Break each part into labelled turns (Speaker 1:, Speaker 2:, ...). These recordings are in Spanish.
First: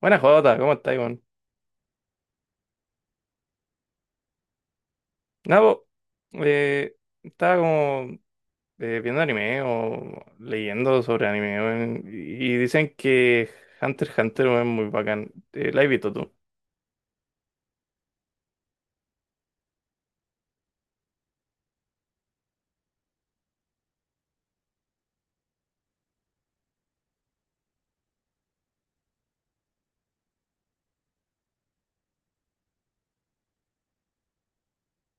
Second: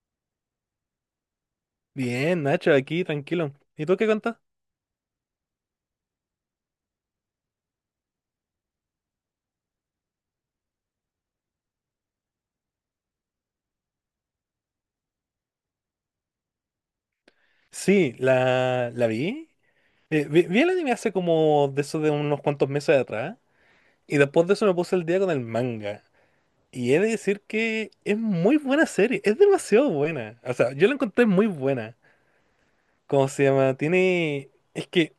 Speaker 1: Buenas Jota, ¿cómo estás, Iván?
Speaker 2: Bien, Nacho, aquí, tranquilo. ¿Y tú qué contás?
Speaker 1: Nada, po, eh, estaba como viendo anime o leyendo sobre anime weón, y dicen que Hunter x Hunter weón, es muy bacán. ¿La has visto tú?
Speaker 2: Sí, la vi. Vi el anime hace como de eso de unos cuantos meses atrás. Y después de eso me puse el día con el manga. Y he de decir que es muy buena serie. Es demasiado buena. O sea, yo la encontré muy buena. ¿Cómo se llama? Tiene. Es que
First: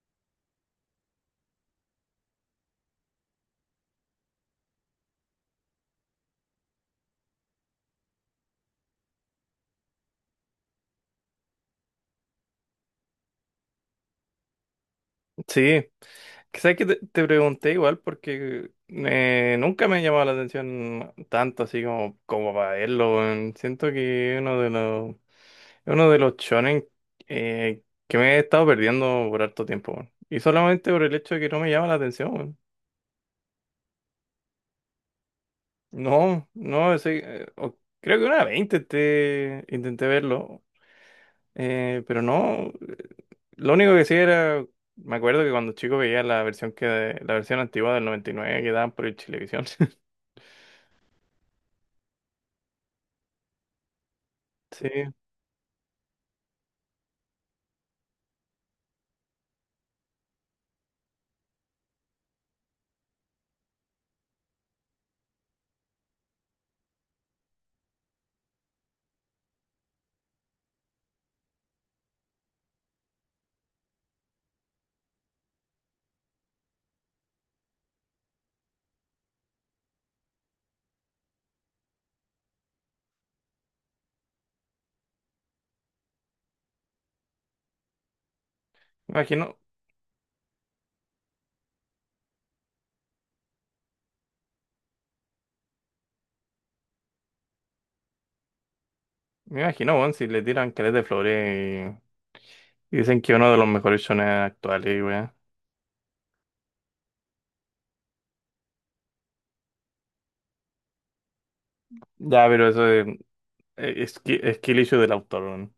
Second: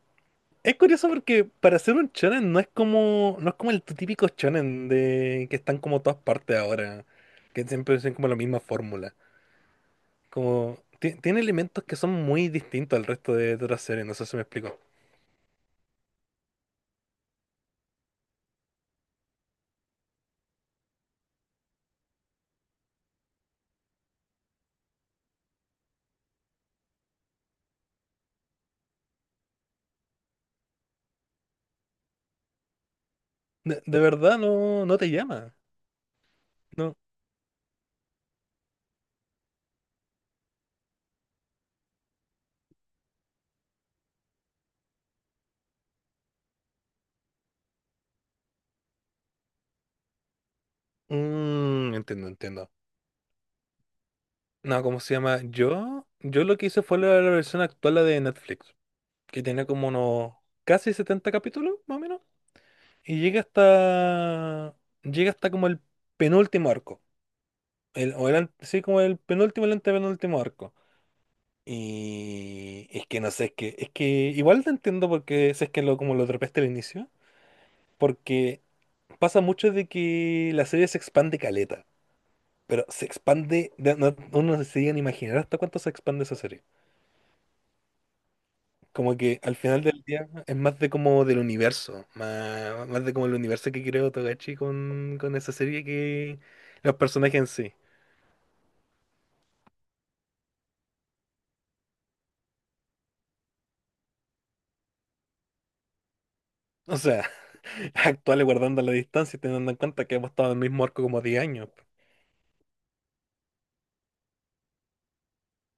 Speaker 2: es curioso porque para ser un shonen no es como. No es como el típico shonen de que están como todas partes ahora. Que siempre dicen como la misma fórmula. Como tiene elementos que son muy distintos al resto de otras series, no sé si me explico.
Speaker 1: Sí, quizás que te pregunté igual porque nunca me ha llamado la atención tanto así como para verlo. Weón. Siento que es uno de los shonen que me he estado perdiendo por harto tiempo. Weón. Y solamente por el hecho de que no me llama la atención. Weón.
Speaker 2: De verdad no, no te llama.
Speaker 1: No, no,
Speaker 2: No.
Speaker 1: ese, creo que una 20 intenté verlo, pero no, lo único que sí era, me acuerdo que cuando chico veía la versión antigua del 99 que daban por el Chilevisión.
Speaker 2: Entiendo, entiendo. No,
Speaker 1: Sí,
Speaker 2: ¿cómo se llama? Yo lo que hice fue la versión actual la de Netflix, que tiene como unos casi 70 capítulos, más o menos. Y llega hasta. Llega hasta como el penúltimo arco. El, o el, sí, como el penúltimo, el antepenúltimo arco. Y es que no sé, es que igual te entiendo porque si es que lo, como lo atrapaste al inicio, porque pasa mucho de que la serie se expande caleta, pero se expande, uno se llega a imaginar hasta cuánto se expande esa serie. Como que al
Speaker 1: imagino,
Speaker 2: final del día es más de como del universo, más, más de como el universo que creó Togashi con esa serie que los personajes en sí.
Speaker 1: me imagino, weón, si le tiran caleta de flores y dicen que uno de los mejores shonen actuales, weón.
Speaker 2: O sea, actuales guardando la distancia y teniendo en cuenta que hemos estado en el mismo arco como 10 años.
Speaker 1: Ya, pero eso es skill issue del autor, weón.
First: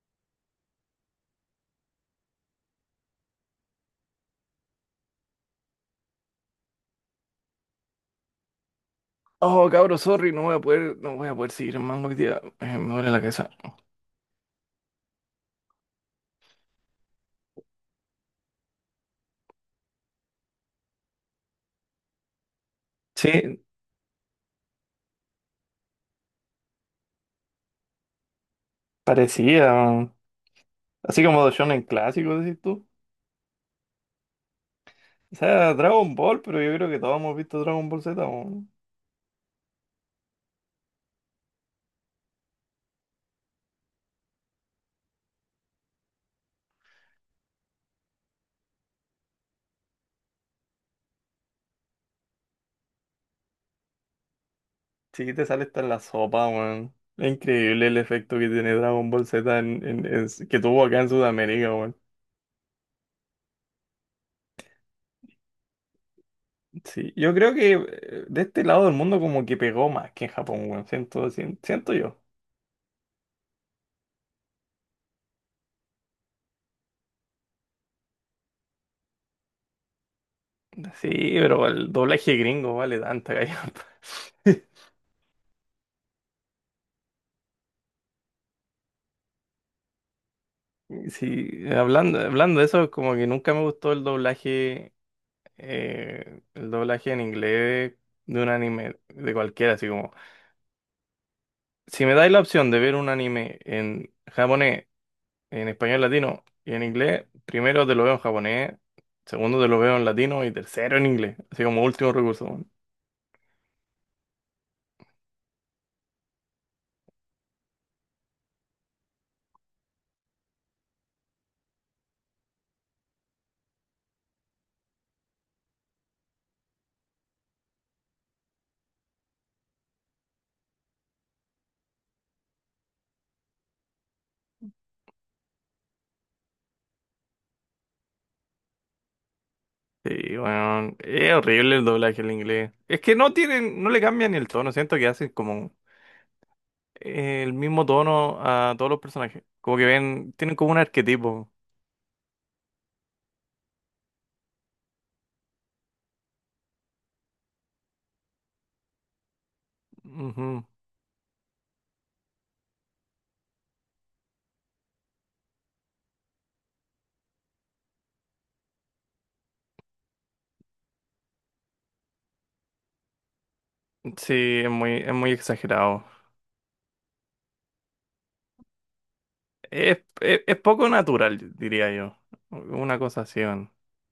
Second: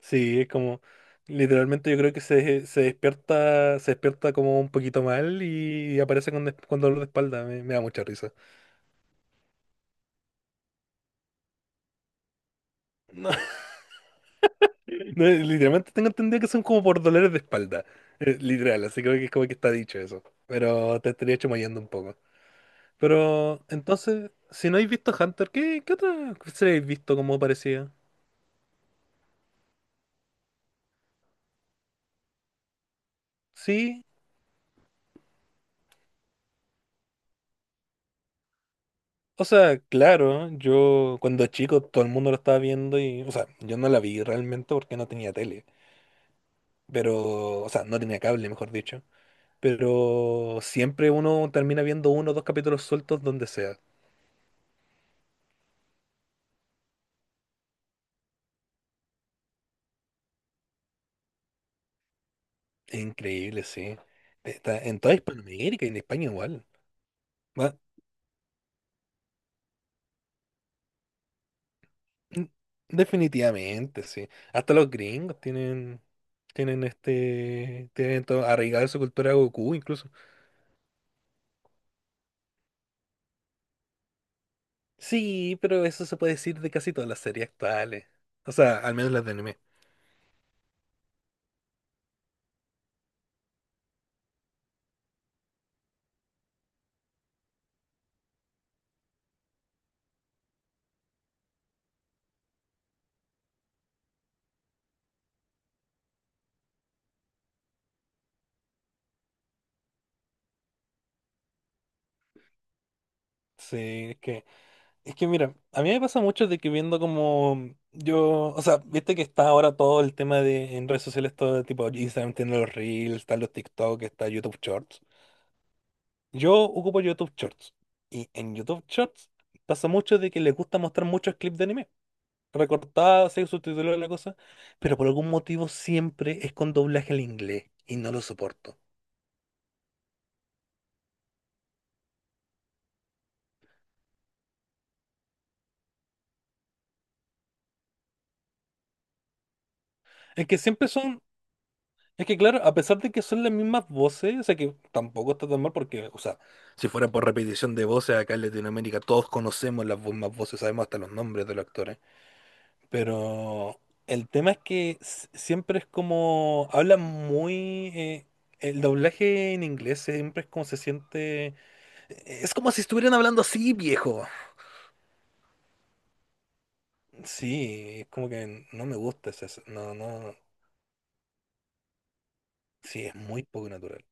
Speaker 2: Sí, es como, literalmente yo creo que se despierta, se despierta como un poquito mal y aparece con dolor de espalda. Me da mucha risa.
Speaker 1: Oh, cabro, sorry, no voy a poder, no voy a poder seguir más hoy día, me duele la
Speaker 2: No,
Speaker 1: cabeza.
Speaker 2: no, literalmente tengo entendido que son como por dolores de espalda. Literal, así creo que es como que está dicho eso. Pero te estaría chamoyando un poco.
Speaker 1: Sí,
Speaker 2: Pero entonces, si no habéis visto Hunter, ¿qué otra serie habéis visto como parecía?
Speaker 1: parecía. Así como de shonen clásicos, decís tú.
Speaker 2: Sí.
Speaker 1: O sea, Dragon Ball, pero yo creo que todos hemos visto Dragon Ball Z, weón.
Speaker 2: O sea, claro, yo cuando chico todo el mundo lo estaba viendo y, o sea, yo no la vi realmente porque no tenía tele. Pero, o sea, no tenía cable, mejor dicho. Pero siempre uno termina viendo uno o dos capítulos sueltos donde sea.
Speaker 1: Sí, te sale hasta en la sopa, weón. Es increíble el efecto que tiene Dragon Ball Z que tuvo acá en Sudamérica, weón.
Speaker 2: Increíble, sí. Está en toda Hispanoamérica y en España igual.
Speaker 1: Sí, yo creo que
Speaker 2: Va-
Speaker 1: de este lado del mundo como que pegó más que en Japón, weón. Siento yo.
Speaker 2: mm, Definitivamente, sí. Hasta los gringos tienen todo arraigado en su cultura a Goku incluso.
Speaker 1: Sí, pero el doblaje gringo vale tanta gallampa.
Speaker 2: Sí, pero eso se puede decir de casi todas las series actuales. O sea, al menos las de anime.
Speaker 1: Sí, hablando de eso, como que nunca me gustó el doblaje en inglés de un anime, de cualquiera, así como, si me dais la opción de ver un anime en japonés, en español latino y en inglés, primero te lo veo en japonés, segundo te lo veo en latino y tercero en inglés, así como último recurso. Weón.
Speaker 2: Sí, es que Es que mira, a mí me pasa mucho de que viendo como yo, o sea, viste que está ahora todo el tema de en redes sociales, todo tipo Instagram tiene los Reels, están los TikTok, está YouTube Shorts. Yo ocupo YouTube Shorts y en YouTube Shorts pasa mucho de que les gusta mostrar muchos clips de anime, recortados, así, subtitulados, la cosa, pero por algún motivo siempre es con doblaje al inglés y no lo soporto.
Speaker 1: Sí, bueno, es horrible el doblaje en inglés. Es que no le cambian ni el tono, siento que hacen como el mismo tono a todos los personajes, como que
Speaker 2: Es
Speaker 1: tienen
Speaker 2: que
Speaker 1: como un
Speaker 2: siempre son
Speaker 1: arquetipo.
Speaker 2: Es que, claro, a pesar de que son las mismas voces, o sea que tampoco está tan mal porque, o sea, si fuera por repetición de voces acá en Latinoamérica todos conocemos las mismas voces,
Speaker 1: Ujú.
Speaker 2: sabemos hasta los nombres de los actores. Pero el tema es que siempre es como, hablan muy, el doblaje en inglés siempre es como se siente, es como si estuvieran hablando así, viejo.
Speaker 1: Sí, es muy exagerado.
Speaker 2: Sí, es como que no me gusta ese. No,
Speaker 1: Es,
Speaker 2: no,
Speaker 1: es, es poco natural, diría yo. Una
Speaker 2: sí, es
Speaker 1: cosa así.
Speaker 2: muy poco
Speaker 1: Man.
Speaker 2: natural.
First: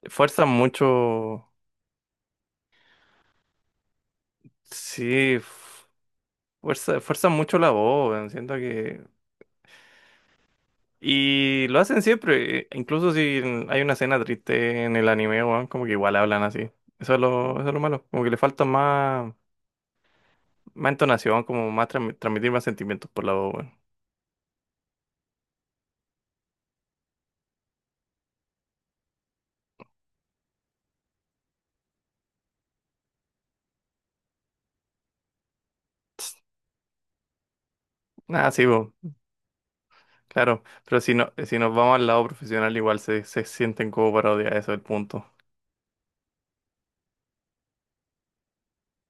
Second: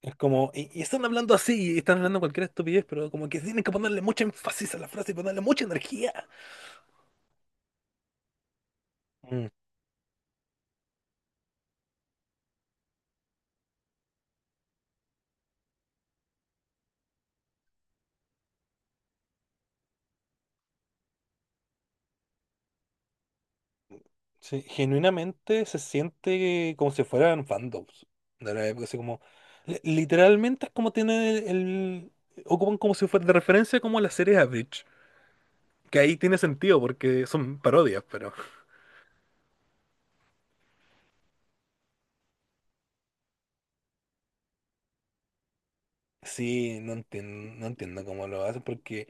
Speaker 2: Es
Speaker 1: Fuerzan
Speaker 2: como, y están hablando
Speaker 1: mucho.
Speaker 2: así, y están hablando cualquier estupidez, pero como que tienen que ponerle mucho énfasis a la frase y
Speaker 1: Sí,
Speaker 2: ponerle mucha energía.
Speaker 1: fuerzan mucho la voz. Man. Siento que.
Speaker 2: Mm,
Speaker 1: Y lo hacen siempre. Incluso si hay una escena triste en el anime, weón, como que igual hablan así. Eso es lo malo. Como que le falta más entonación, como más transmitir más sentimientos por la voz, weón.
Speaker 2: sí, genuinamente se siente como si fueran fandoms de la época, así como, literalmente es como tienen ocupan como si fuera de referencia como las series Average, que ahí tiene sentido porque son parodias, pero
Speaker 1: Ah, sí, weón. Claro. Pero si nos vamos al lado profesional, igual se sienten como parodias. Eso es el punto.
Speaker 2: sí, no entiendo, no entiendo cómo lo hacen porque,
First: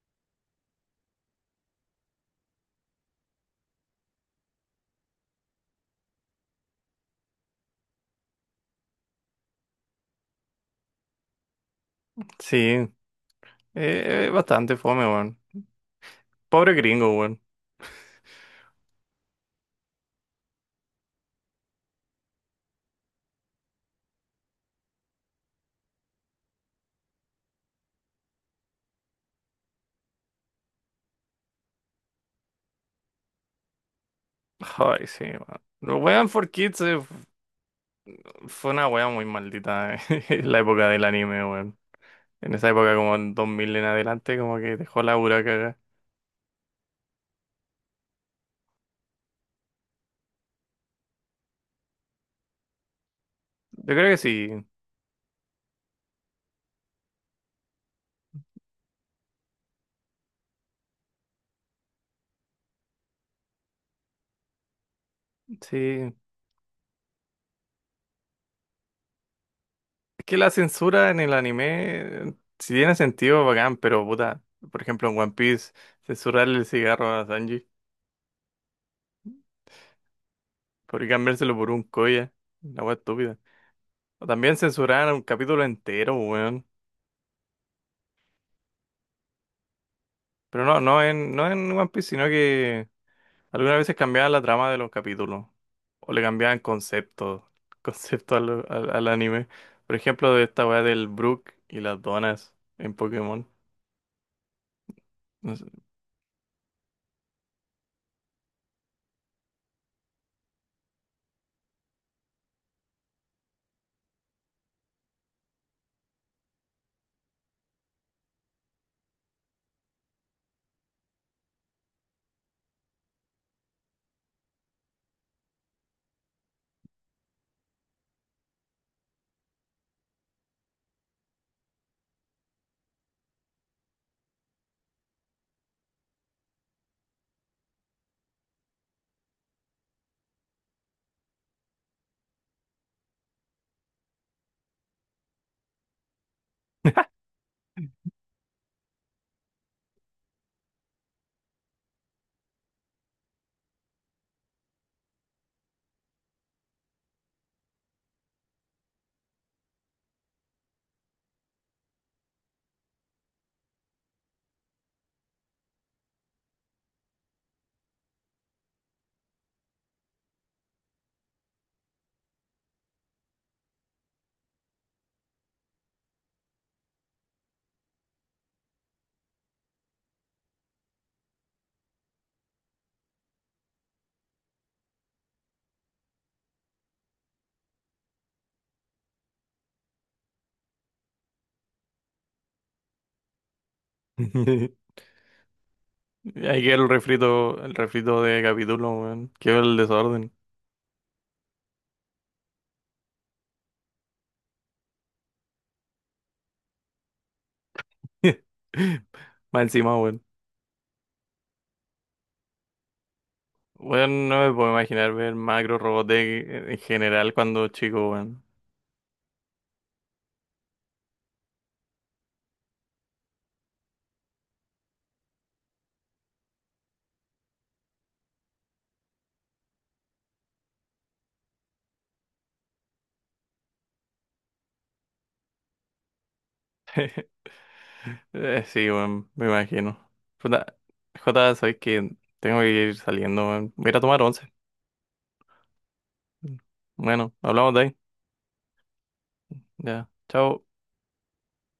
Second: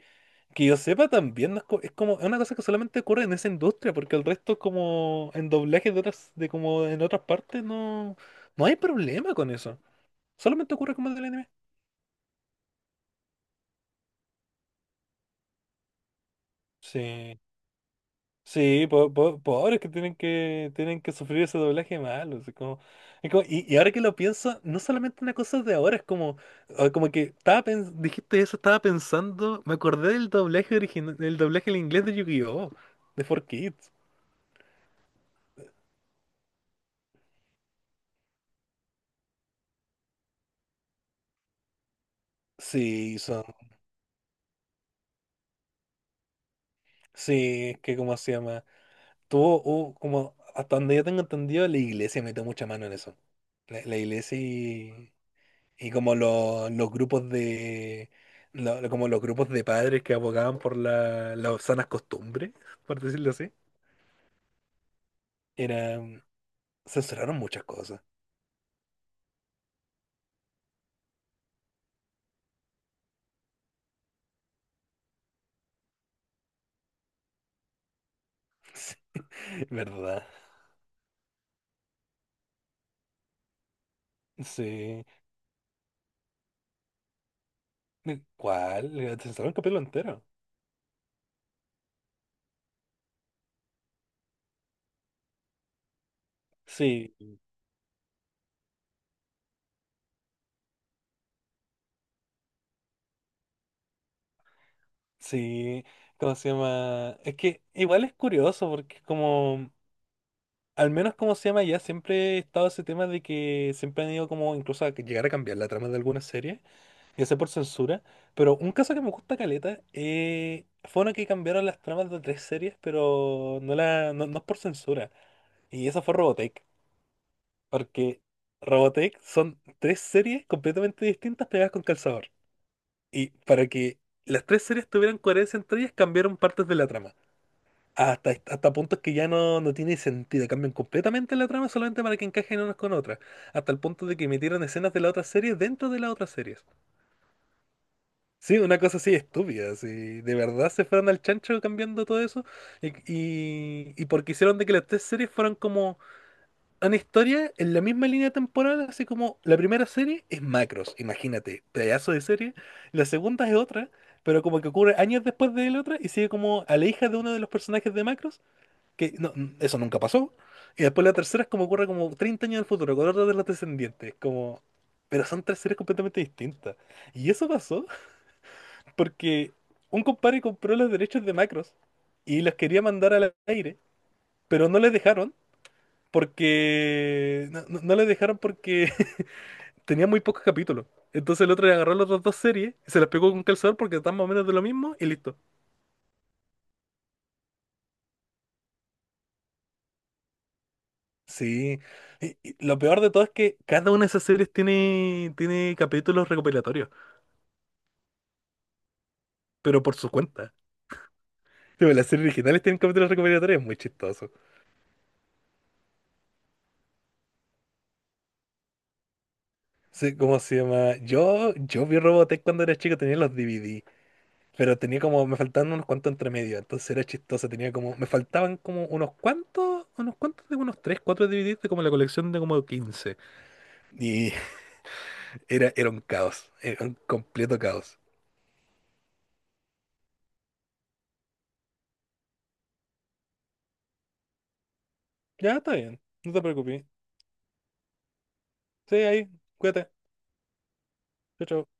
Speaker 2: que yo sepa también, no es, es como es una cosa que solamente ocurre en esa industria, porque el resto como en doblajes de otras, de como en otras partes no, no hay problema con eso. Solamente ocurre como en el anime.
Speaker 1: Sí. Bastante fome, weón. Pobre gringo, weón.
Speaker 2: Sí, sí, pobres que tienen que sufrir ese doblaje malo. Así como, es como, y ahora que lo pienso, no solamente una cosa de ahora, es como, o como que estaba dijiste eso, estaba pensando, me acordé del doblaje original, del doblaje en inglés de Yu-Gi-Oh! De 4Kids.
Speaker 1: Ay, sí, weón. Los Weón for Kids fue una wea muy maldita en la época del anime, weón. En esa época, como
Speaker 2: Sí,
Speaker 1: en
Speaker 2: son
Speaker 1: 2000 en adelante, como que dejó la pura cagada.
Speaker 2: sí, es que, como se llama. Tuvo, hubo como, hasta donde yo tengo entendido, la iglesia metió mucha mano en eso. La,
Speaker 1: Yo
Speaker 2: la
Speaker 1: creo que
Speaker 2: iglesia
Speaker 1: sí,
Speaker 2: y como los grupos de como los grupos de padres que abogaban por las sanas costumbres, por decirlo así,
Speaker 1: sí.
Speaker 2: eran, censuraron muchas cosas.
Speaker 1: Es que la censura en el anime, si tiene sentido, bacán, pero puta. Por ejemplo, en One Piece, censurarle el cigarro a Sanji
Speaker 2: Sí, ¿verdad?
Speaker 1: por cambiárselo por un koya. Una wea estúpida. O también
Speaker 2: Sí.
Speaker 1: censuraron un capítulo entero, weón.
Speaker 2: ¿Cuál? Censuraron el capítulo entero.
Speaker 1: Pero no en One Piece, sino que algunas veces cambiaban la trama de los capítulos. O le cambiaban
Speaker 2: Sí,
Speaker 1: conceptos. Conceptos al anime. Por ejemplo, de esta weá del Brook y las donas en Pokémon. No sé.
Speaker 2: sí. ¿Cómo se llama? Es que igual es curioso porque es como. Al menos como se llama ya, siempre he estado ese tema de que siempre han ido como incluso a que llegar a cambiar la trama de algunas series, ya sea por censura, pero un caso que me gusta caleta fue una que cambiaron las tramas de tres series, pero no, la, no, no es por censura, y esa fue Robotech, porque Robotech son tres series completamente distintas pegadas con calzador, y para que las tres series tuvieran coherencia entre ellas cambiaron partes de la trama. Hasta puntos que ya no tiene sentido, cambian completamente la trama solamente para que encajen unas con otras, hasta el punto de que metieron escenas de la otra serie dentro de las otras series. Sí, una cosa así estúpida, si de verdad se fueron al chancho cambiando todo eso, y porque hicieron de que las tres series fueran como una historia en la misma línea temporal, así como la primera serie es Macros, imagínate, pedazo de serie, la segunda es otra, pero como que ocurre años después de la otra y sigue como a la hija de uno de los personajes de Macros que no, eso nunca pasó. Y después la tercera es como ocurre como 30 años del futuro, con otra de los descendientes, como. Pero son tres series completamente distintas. Y eso pasó porque un compadre compró los derechos de Macros y los quería mandar al aire, pero no les dejaron porque. No, no, no les dejaron porque tenía muy pocos capítulos. Entonces el otro le agarró las otras dos series, se las pegó con un calzador porque están más o menos de lo mismo y listo.
Speaker 1: Ahí queda el refrito de capítulo, weón. Qué el desorden.
Speaker 2: Sí, y lo peor de todo es que cada una de esas series tiene capítulos recopilatorios,
Speaker 1: Más
Speaker 2: pero por
Speaker 1: encima,
Speaker 2: su
Speaker 1: weón.
Speaker 2: cuenta. Tipo, las series originales tienen capítulos recopilatorios, muy
Speaker 1: Weón,
Speaker 2: chistoso.
Speaker 1: no me puedo imaginar ver Macro Robotech en general cuando chico, weón.
Speaker 2: Sí, ¿cómo se llama? Yo vi Robotech cuando era chico, tenía los DVD, pero tenía como, me faltaban unos cuantos entre medio, entonces era chistoso, tenía como, me faltaban como unos cuantos de unos 3, 4 DVDs de como la colección de como 15. Y era un caos, era un completo caos.
Speaker 1: Sí, weón, me imagino. Jota, Jota, sabes que tengo que ir saliendo, weón. Voy a ir a tomar once.
Speaker 2: Ya, está bien, no te preocupes.
Speaker 1: Bueno, hablamos de ahí.
Speaker 2: Sí, ahí, cuídate.
Speaker 1: Ya, chao.
Speaker 2: Chao, chao.